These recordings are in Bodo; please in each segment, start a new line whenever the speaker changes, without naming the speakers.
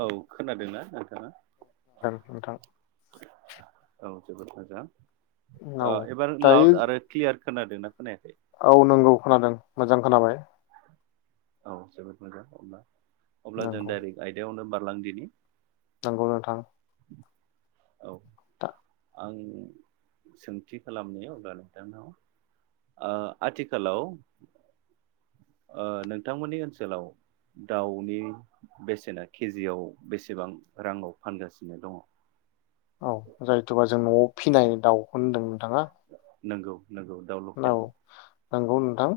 औ खोनादों ना नोंथाङा
ओं नोंथां
औ जोबोद मोजां
औ
अ एबार
दायो
लाउड आरो क्लियार खोनादों ना खोनायाखै
औ नंगौ खोनादों मोजां खोनाबाय
औ जोबोद मोजां ओमबा अब्ला जों
नंगौ
दाइरक्ट आयदायावनो बार लां दिनि
नंगौ नोंथां
औ
था
आं सोंथि खालामनायाव अब्ला नोंथांनाव आथिखालाव ओ नों नोंथांमोननि ओनसोलाव दाउनि बेसेना केजिआव बेसेबां राङाव फानगासिनो दङ
औ जायोथबा जों नआव फिनाय दाउखौ होन्दों थाङा
नोंगौ नोंगौ दाउ लकेल
नंगौ नोंथां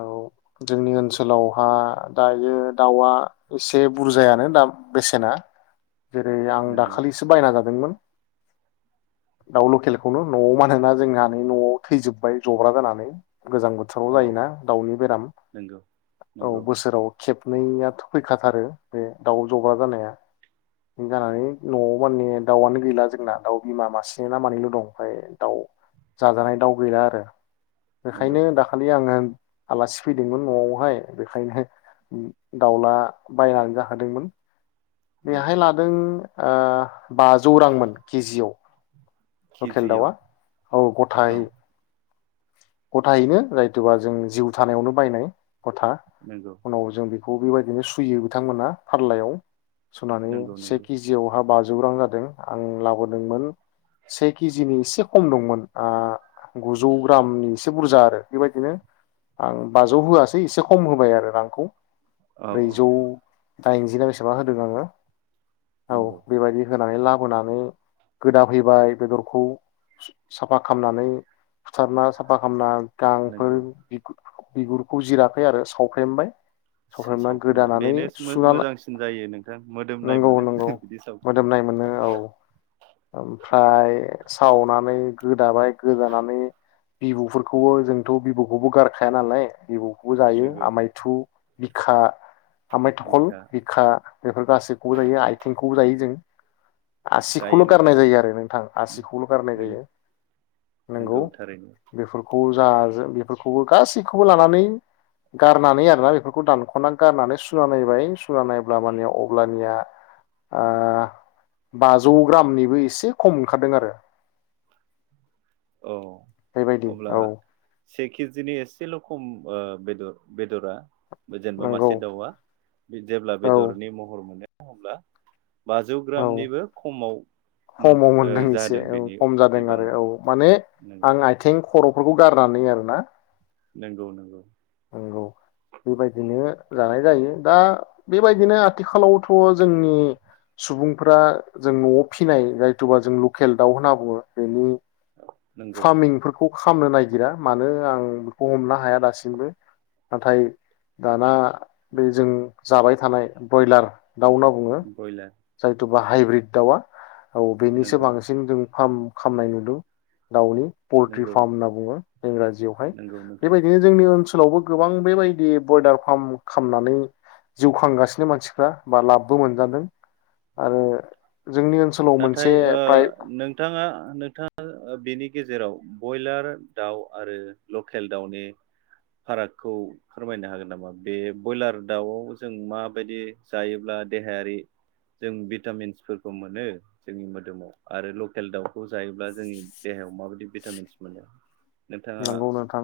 औ जोंनि ओनसोलावहा दायो दाउआ एसे बुरजायानो दाम बेसेना जेरै आं
नोंगौ
दाखालिसो बायना जादोंमोन दाउ लकेलखौनो नआव मानोना जोंहा नै नआव थैजोबबाय जब्रा जानानै गोजां बोथोराव
औ
जायो ना दाउनि बेराम
नोंगौ
औ
नोंगौ
बोसोराव खेब नैयाथ फैखाथारो बे दाउ जब्रा जानाया बे जानानै नआव माने दाउआनो गैला जोंना दाउ बिमा मासे ना मानैल दं ओमफ्राय दाउ जाजानाय दाउ गैला आरो
नोंगौ
बेखायनो दाखालि आङो आलासि फैदोंमोन नआवहाय बेखायनो दाउला बायनानै जाहोदोंमोन
नोंगौ
बेहाय लादों ओ बाजौ रांमोन केजियाव लकेल
केजियाव
दाउआ औ
औ
गथायै गथायैनो जायथुबा जों जिउ थानायावनो बायनाय गथा
नोंगौ
उनाव जों बि बेखौ बेबायदिनो सुयो बिथांमोना फारलायाव सुनानै
नोंगौ
से
नोंगौ
केजियावहा बाज जौरां जादों आं लाबोदोंमोन से केजिनि एसे खम दंमोन ओ गुजौ ग्रामनि एसे बुरजा आरो बेबायदिनो आं बाजौ होआसै एसे खम होबाय आरो रांखौ
औ औ
ब्रैजौ
औ
दाइनजि ना बेसेबा होदों आङो औ
नंगौ
बेबायदि होन नानै लाबोनानै गोदा फैबाय बेदरखौ साफा खामनानै बुथारना साफा खामना गांफोर
नंगौ
बिगु बिगुरखौ जिराखै आरो सावफ्रेमबाय सावफ्रेमनानै
सावफ्रोमबाय
गोदानानै
बेनो
सुनानै
मोजांसिन जायो नोंथां मोदोमनाय
नंगौ
मोनो
नंगौ
बिदि सावफ्रोमबाय
मोदोमनाय मोनो औ ओमफ्राय सावनानै गोदाबाय गोदानानै बिबौफोरखौबो जोंथ बिबौखौबो गारखाया नालाय बिबौ बो जायो
नंगौ
आमायथु बिखा आमाइ थखल बिखा बेफोर गासैखौबो जायो आथिंखौबो जायो जों
जायो
खौल
नोंथां
गारनाय जायो आरो नोंथां आसिखौल गारनाय जायो
नंगौ
नोंगौ
थारैनो
बेफोरखौ औ जाजोबो बेफोरखौबो गासैखौबो लानानै गारनानै आरो ना बेफोरखौ दानखनानै गारनानै सुना नाबाय सुना नायब्ला माने अब्लानिया ओ बाजौ जौ ग्रामनिबो एसे खम ओंखारदों आरो
औ
बेबायदि
अब्ला
औ
से केजिनि एसेल' खम ओ बेदर बेदरा जेनेबा
नंगौ
मासे दाउआ जेब्ला
औ
बेदरनि महर मोनो होमब्ला बाजौ
औ
ग्रामनिबो खमाव मोन
खमाव
ओ
मोनदों एसे
जादों
औ
बेनि
खम जादों आरो
बिबाङा
औ माने
नंगौ
आं आइथिं खर'फोरखौ गारनानै आरोना
नंगौ नंगौ
नोंगौ बेबाय बिदिनो जानाय जायो दा बेबायदिनो आथिखालावथ' जोंनि सुबुंफ्रा जों न'आव फिनाय जायथुबा जों लकेल दाउ होनना बुङो बेनि
नंगौ
फार्मिंफोरखौ खालामनो नागिरा मानो आं बेखौ हमनो हाया दासिमबो नाथाय दाना बे जों जाबाय थानाय ब्रयलार दाउ होनना बुङो
ब्रयलार
जाय थुबा हाइब्रिद दाउवा औ बेनिसो
नंगौ
बांसिन जों फार्म खामनाय नुदों दाउनि पलट्रि
नंगौ
फार्म होन्ना बुङो इंराजियावहाय
नंगौ नोंथां
बेबायदिनो जोंनि ओनसोल ओनसोलावबो गोबां बेबायदि ब्रयलार फार्म खालामनानै जिउ खांगासिनो मानसिफ्रा बा लाबबो मोनजादों आरो जोंनि ओनसोलाव
नाथाय
मोनसे
ओ
फ्राय
नोंथाङा नोंथाङा बेनि गेजेराव बयलार दाउ आरो लकेल दाउनि फारागखौ फोरमायनो हागोन नामा बे बयलार दाउ जों माबायदि जायोब्ला देहायारि जों भिटामिन्सफोरखौ मोनो जोंनि मोदोमाव आरो लकेल दाउखौ जायोब्ला जोंनि देहायाव माबायदि भिटामिन्स मोनो नोंथाङा
नंगौ नोंथां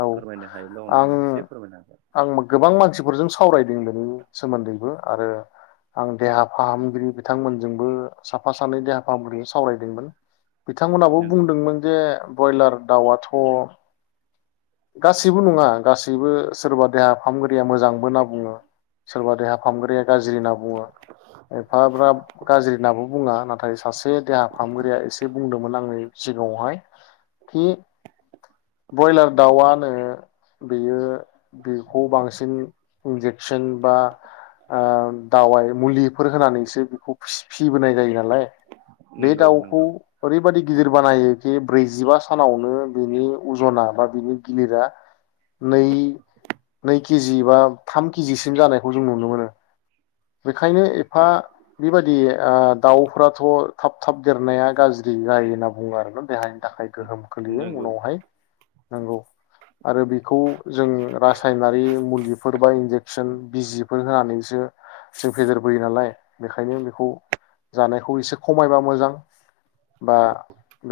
औ
फोरमायनो हायोब्ला
आं
अननानै एसे फोरमायनो हागोन
आं गोबां मानसिफोरजों सावरायदों बेनि सोमोन्दैबो आरो आं देहा फाहामगिरि बिथांमोनजोंबो साफा सानै देहा फाहामगिरि सावरायदोंमोन बिथांमोनहाबो
नंगौ
बुंदोंमोन जे ब्रयलार दाउआथ गासैबो नङा गासैबो सोरबा देहा फाहामगिरिया मोजांबो होनना बुङो सोरबा देहा फाहामगिया गाज्रि होनना बुङो एफाग्राब गाज्रि होनाबो बुङा नाथाय सासे देहा फारिहामगिरिया एसे बुंदोंमोन आंनि सिगाङावहाय खि ब्रयलार दाउआनो बेयो बेखौ बांसिन इन्जेकसन बा ओ दावाइ मुलिफोर होनानैसो बेखौ फिसिबोनाय जायो ना लाय बे
नंगौ
दाउखौ
नंगौ
ओरैबादि गिदिर बानायो ब्रैजिबा सानावनो बिनि अजना बा बिनि गिलिरा नै नै केजि बा थाम केजिसिम जानायखौ जों नुनो मोनो ओंखायनो एफा बेबादि ओ दाउफथ थाब थाब देरनाया गाज्रि जायो होनना बुङो आरो देहानि थाखाय गोहोम खोलैयो
नंगौ
उनावहाय नंगौ आरो बेखौ जों रासायनारि मुलिफोर बा इनजेकसन बिजिफोर होनानैसो जों फेदेरबोयो नालाय बेखायनो बेखौ जानायखौ एसे खमायबा मोजां बा
नंगौ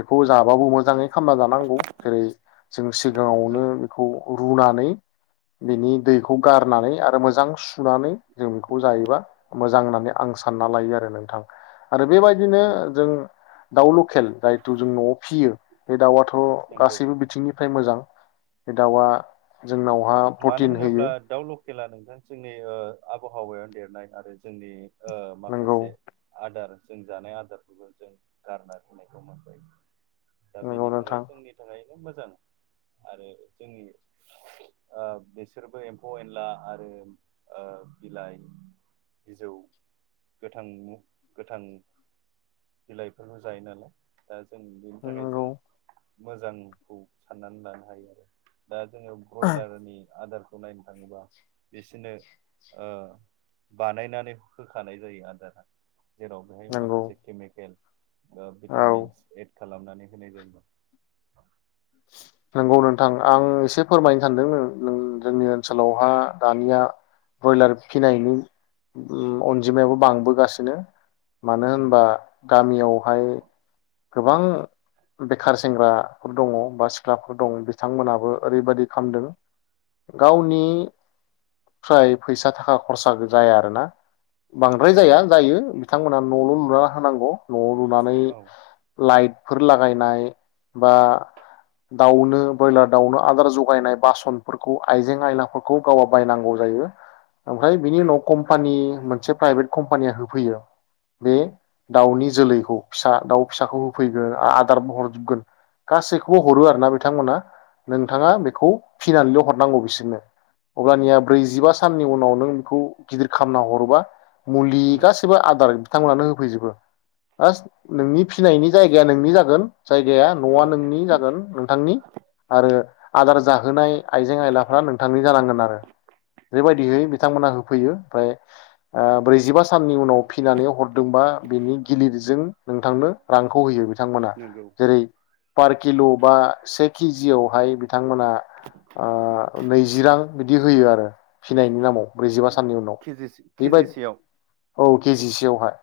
बेखौ जाबाबो मोज मोजाङै खामना जानांगौ जेरै जों सिगाङावनो बेखौ रुनानै बिनि दैखौ गारनानै आरो मोजां सुनानै जों बेखौ जायोबा मोजां होननानै आं सानना लायो आरो नोंथां आरो बेबायदिनो
नंगौ
जों दाउ लकेल जायथु जों नआव फियो बे दाउवाथ थ
नंगौ
गासैबो बिथिंनिफ्राय मोजां बे दाउआ जोंनावहा प्रटिन होयो
खेला नोंथां जोंनि ओ आबहावायाव देरनाय आरो जोंनि ओ
नंगौ
माखासे आदार जों जानाय आदारफोरखौ जों गारना होनायखौ मोनबाय दा
नंगौ
बेनि थाखाय
नोंथां
जोंनि थाखाय मोजां आरो जोंनि आ बिसोरबो एम्फौ एनला आरो ओ बिलाइ बिजौ गोथां मो गोथां बिलाइफोरनो जायो नालाय दा जों बेनि थाखाय जों
नंगौ
मोजांखौ साननानै लानो हायो आरो दा जोङो ब्रयलारनि आदार खौ नायनो थाङोबा बिसोरनो ओ बानायनानै होखानाय जायो आदारा। जेराव बेहाय
नंगौ
माखासे मेकेल ओ
औ
भिटामिन सि एद खालामनानै होनाय जायोमोन।
नोंगौ नों थां आं एसे फोरमायनो सानदों नों नों जोंनि ओनसोलावहा दानिया ब्रयलार फिनायनि उम अनजिमायाबो बांबोगासिनो। मानो
नंगौ
होनबा गामियावहाय गोबां बेखार सेंग्राफोर दङ। बा सिख्लाफोर दं। बिथांमोनाबो ओरैबायदि खामदों गावनि फ्राय फैसा थाखा खरसा जाया आरोना। बांद्राय
औ
जाया जायो बिथांमोना न'ल लुना होनांगौ न'आव लुनानै
औ
लाइट फोर लागायनाय बा दाउनो ब्रयलार दाउनो आदार जगायनाय बासनफोरखौ आइजें आयलाफोरखौ गावा बायनांगौ जायो ओमफ्राय बेनि उनाव कम्पानि मोनसे प्राइभेट कम्पानिया होफैयो बे दाउनि जोलैखौ फिसा दाउ फिसाखौ होफैगोन आदार हरजोबगोन गासैखौबो हरो आरो ना बिथांमोना नोंथाङा बेखौ फिनानैल हरनांगौ बिसोरनो अब्लानिया ब्रैजिबा साननि उनाव नों बेखौ गिदिर खालामना हरोबा मुलि
उम
गासिबो आदार थांमोनानो होफैजोबो बास नोंनि फिनायनि जायगाया नोंनि जागोन जायगाया
औ
न'आ नोंनि जा नोंथांनि आरो आदार जाहोनाय आइजें आयलाफ्रा नोंथांनि जानांगोन आरो बेबायदिहै बिथांमोनहा होफैयो ओमफ्राय आ ब्रैजिबा साननि उनाव फिनानै हरदोंबा बेनि गिलिरजों नोंथांनो रांखौ होयो। बिथांमोना
नंगौ
जेरै पार किल' बा से केजियावहाय बिथांमोना ओ नैजि रां बिदि होयो आरो। फिनायनि नामाव ब्रैजिबा साननि उनाव
केजि
बेबाय
केजिसेयाव
औ केजि एवहाय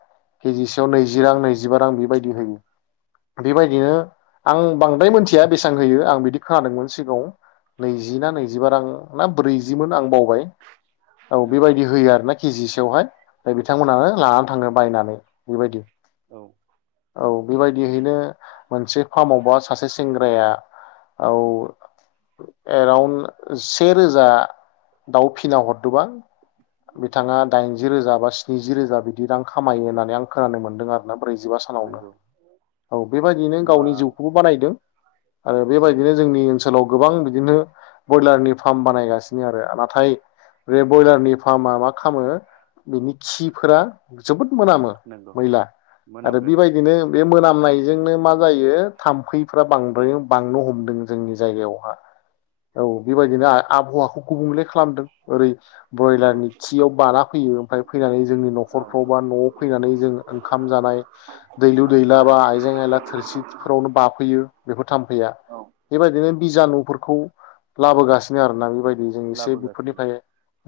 केजिसेयाव नैजि
ओं
रां नैजिबा रां बायदि होयो बेबायदिनो आं बांद्राय मिथिया बेसेबां होयो आं बिदि खोनादोंमोन सिगाङाव नैजि ना नैजिबा रां ना ब्रैजिमोन आं बावबाय। औ
नंगौ
बेबायदि होयो आरो ना केजिसो बेवहाय बिथांमोनानो लानानै थाङो बायनानै बेबायदि। औ बेबायदियैनो मोनसे फार्म सासे सेंग्राया औ एराउन्ड से रोजा दाउ फिना हरदोंबा बिथाङा दाइनजि रोजा बा स्निजि रोजा बिदि रां खामायो होननानै आं खोनानो मोनदों आरोना ब्रैजिबा सानावनो
नंगौ
औ बेबायदिनो
होमबा
गावनि जिउखौबो बानायदों आरो
नंगौ
बेबायदिनो जोंनि ओनसोलाव गोबां बिदिनो ब्रयलारनि फार्म बानायगासिनो आरो नाथाय बे ब्रयलारनि फार्मा मा खालामो बिनि खिफोरा मोनामो
नंगौ
मैला आरो
मोनामगोन
बेबायदिनो बे मोनामनाय बेजोंनो मा जायो थाम्फैफ्रा बांद्राय बांनो हमदों जोंनि जायगायावहा औ बेबायदिनो आबहावाखौ गुबुंले खालामदों ओरै
नंगौ
ब्रयलारनि खियाव बाना फैयो ओमफ्राय फैनानै जोंनि
औ
न'खरफ्राव बा न'आव फैनानै जों ओंखाम जानाय दैलु
औ
दैला बा आइजें आयला थोरसि फोरावनो बाफैयो बेफोर थाम्फैया
औ
बेबायदिनो बिजानुफोरखौ लाबोगासिनो आरो लाबो बायदि जों एसे
लाबोगासिनो
बेफोरनिफ्रायनो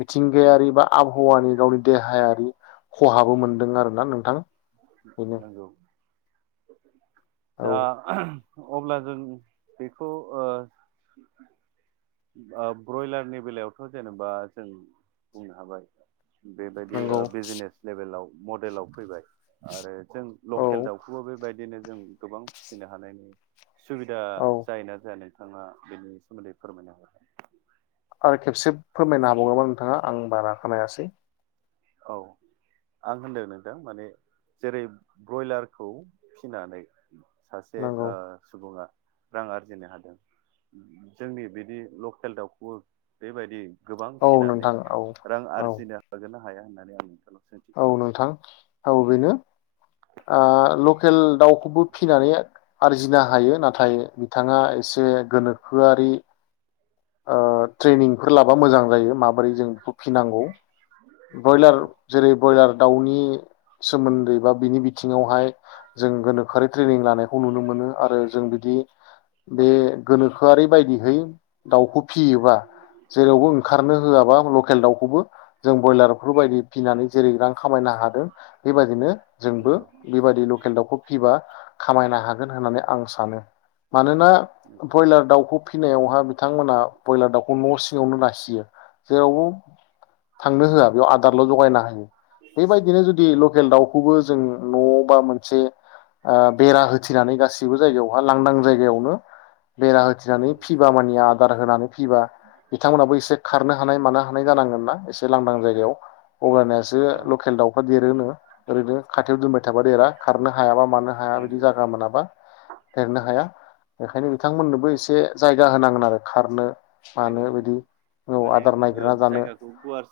मिथिंगायारि बा आबहावानि गावनि देहायारि खहाबो मोनदों आरोना नोंथां बेनो
नंगौ
औ
दा अब्ला जों बेखौ ओ ओ ब्रयलारनि बेलायावथ' जेनेबा जों बुंनो हाबाय बेबायदि
नंगौ
बिजनेस लेभेलाव मडेलाव फैबाय आरो जों
औ
लकेल दाउखौबो बेबायदिनो जों गोबां फिसिनो हानायनि सुबिदा
औ
जायोना जानाय बिथाङा बेनि सोमोन्दै फोरमायनो होन
आर खेबसे फोरमायनो हाबावगौमोन नोंथाङा आं बारा खोनायासै
औ आं होनदों नोंथां माने जेरै ब्रयलारखौ फिनानै सासे
नंगौ
ओ सुबुङा रां आरजिनो हादों जोंनि बिदि लकेल दाउखौबो बेबायदि गोबां
औ
फिनानै
नोंथां औ
रां
औ
आरजिनो हागोन ना हाया होननानै आ'
औ नोंथां औ बेनो ओ लकेल दाउखौबो फिनानै आरजिनो हायो नाथाय बिथाङा एसे गोनोखोआरि ओ ट्रेनिंफोर लाबा मोजां जायो माबोरै जों बेखौ फिनांगौ ब्रयलार
नंगौ
जेरै ब्रयलार दाउनि सोमोन्दै बा बिनि बिथिङावहाय जों गोनोखोआरि ट्रेनिं लानायखौ नुनो मोनो आरो जों बिदि बे गोनोखोआरि बायदिहै दाउखौ फियोबा जेरावबो ओंखारनो होआबा लकेल दाउखौबो जों बयलारफोरबायदि फिनानै जेरै रां खामायनो हादों बेबायदिनो जोंबो
नंगौ
बेबायदि लकेल दाउखौ फिबा खामायनो हागोन होननानै आं सानो सानो मानोना
नंगौ
ब्रयलार दाउखौ फिनायावहा ब्रयलार दाउखौ न' सिङावनो नायसियो जेरावबो थांनो होआ बेयाव आदारल' जगायना हायो बेबायदिनो जुदि
औ
लकेल दाउखौबो जों न' बा मोनसे ओ बेरा होथिनानै गाैबो जायगायावहा लांदां जायगायावनो बेरा होथिनानै
नंगौ
फिबा मानिया आरो दार होनानै फिबा बिथांमोनाबो एसे खारनो हानाय मानो हानाय जानांगोन ना एसे से लांदां जायगायाव अब्लानियासो
औ
लकेल दाउफोर देरोनो ओरैनो खाथियाव दोनबाय थाबा देरा खारनो हायाबा मानो हाया बिदि
नंगौ
जागा मोनाबा देरनो
औ
हाया बेखायनो बिथांमोननोबो
औ
एसे जायगा होनांगोन आरो खारनो मानो
जायगा होनानै
बिदि औ
माने
आदार
ओ
नागिरना जानो
जायगाखौ गुवा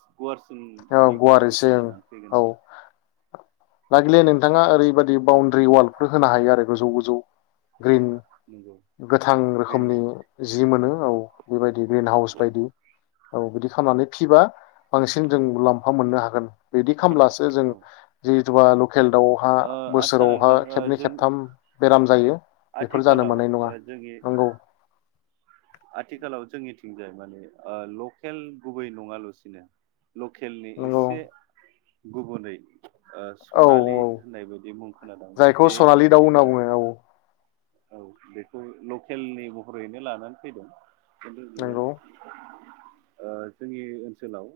औ
गुवारसिननि
गुवार
गोनां
एसे ओं
जानानै फैगोन
औ
आरो
लागिले नोंथाङा ओरैबायाददि बाउणडारि वालफोर होनो हायो आरो गोजौ गोजौ ग्रिन
नंगौ
गोथां
ग्रिन
रोखोमनि
नेट
जि मोनो औ बेबायदि ग्रिन हाउस
औ
बायदि औ बिदि खालामनानै फिबा बांसिन जों मुलाम्फा मोननो हागोन बिदि खालामब्लासो जों
औ
जोबाल लकेल दाउआवहा
ओ आदसा
बोसोरावहा
नोंथां ओ
खेबनै
जों
खेबथाम बेराम जायो बेफोर जानो
आथिखालाव
मोननाय नङा
ओ जोंनि
नंगौ
आथिखालाव जोंनिथिंजाय माने ओ लकेल गुबै नङाल'सिनो लकेलनि
नंगौ
एसे गुबुनै ओ
औ
सनालि
औ
होननाय बायदि मुं खोनादों
जायखौ
बे
सनालि
दाउखौ
दाउ होनना
जोङो
बुङो औ
औ बेखौ लकेलनि महरैनो लानानै फैदों
नंगौ
[unintelligible] ओ जोंनि ओनसोलाव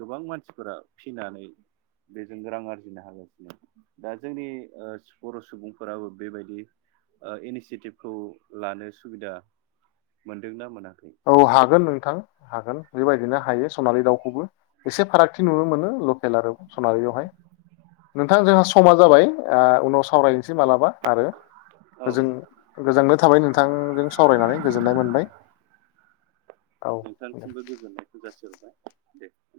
गोबां मानसिफोरा फिनानै बेजों रां आरजिनो हागासिनो दा जोंनि ओ बर' सुबुंफोराबो बेबायदि इनिसियेटिभखौ लानो सुबिदा मोनदोंना मोना
औ हागोन नोंथां हागोन बेबायदिनो हायो सनालि दाउखौ खौबो एसे फारागथि नुनो मोनो लकेल आरो सनालियावहाय नोंथां जोंहा समा जाबाय उनाव सावराय एसे मालाबा आरो
औ
गोजों गोजांनो थाबाय नोंथांजों सावरायनानै गोजोननाय मोनबाय औ दे
नोंथांनिसिमबो गोजोननायखौ जासिहरबाय दे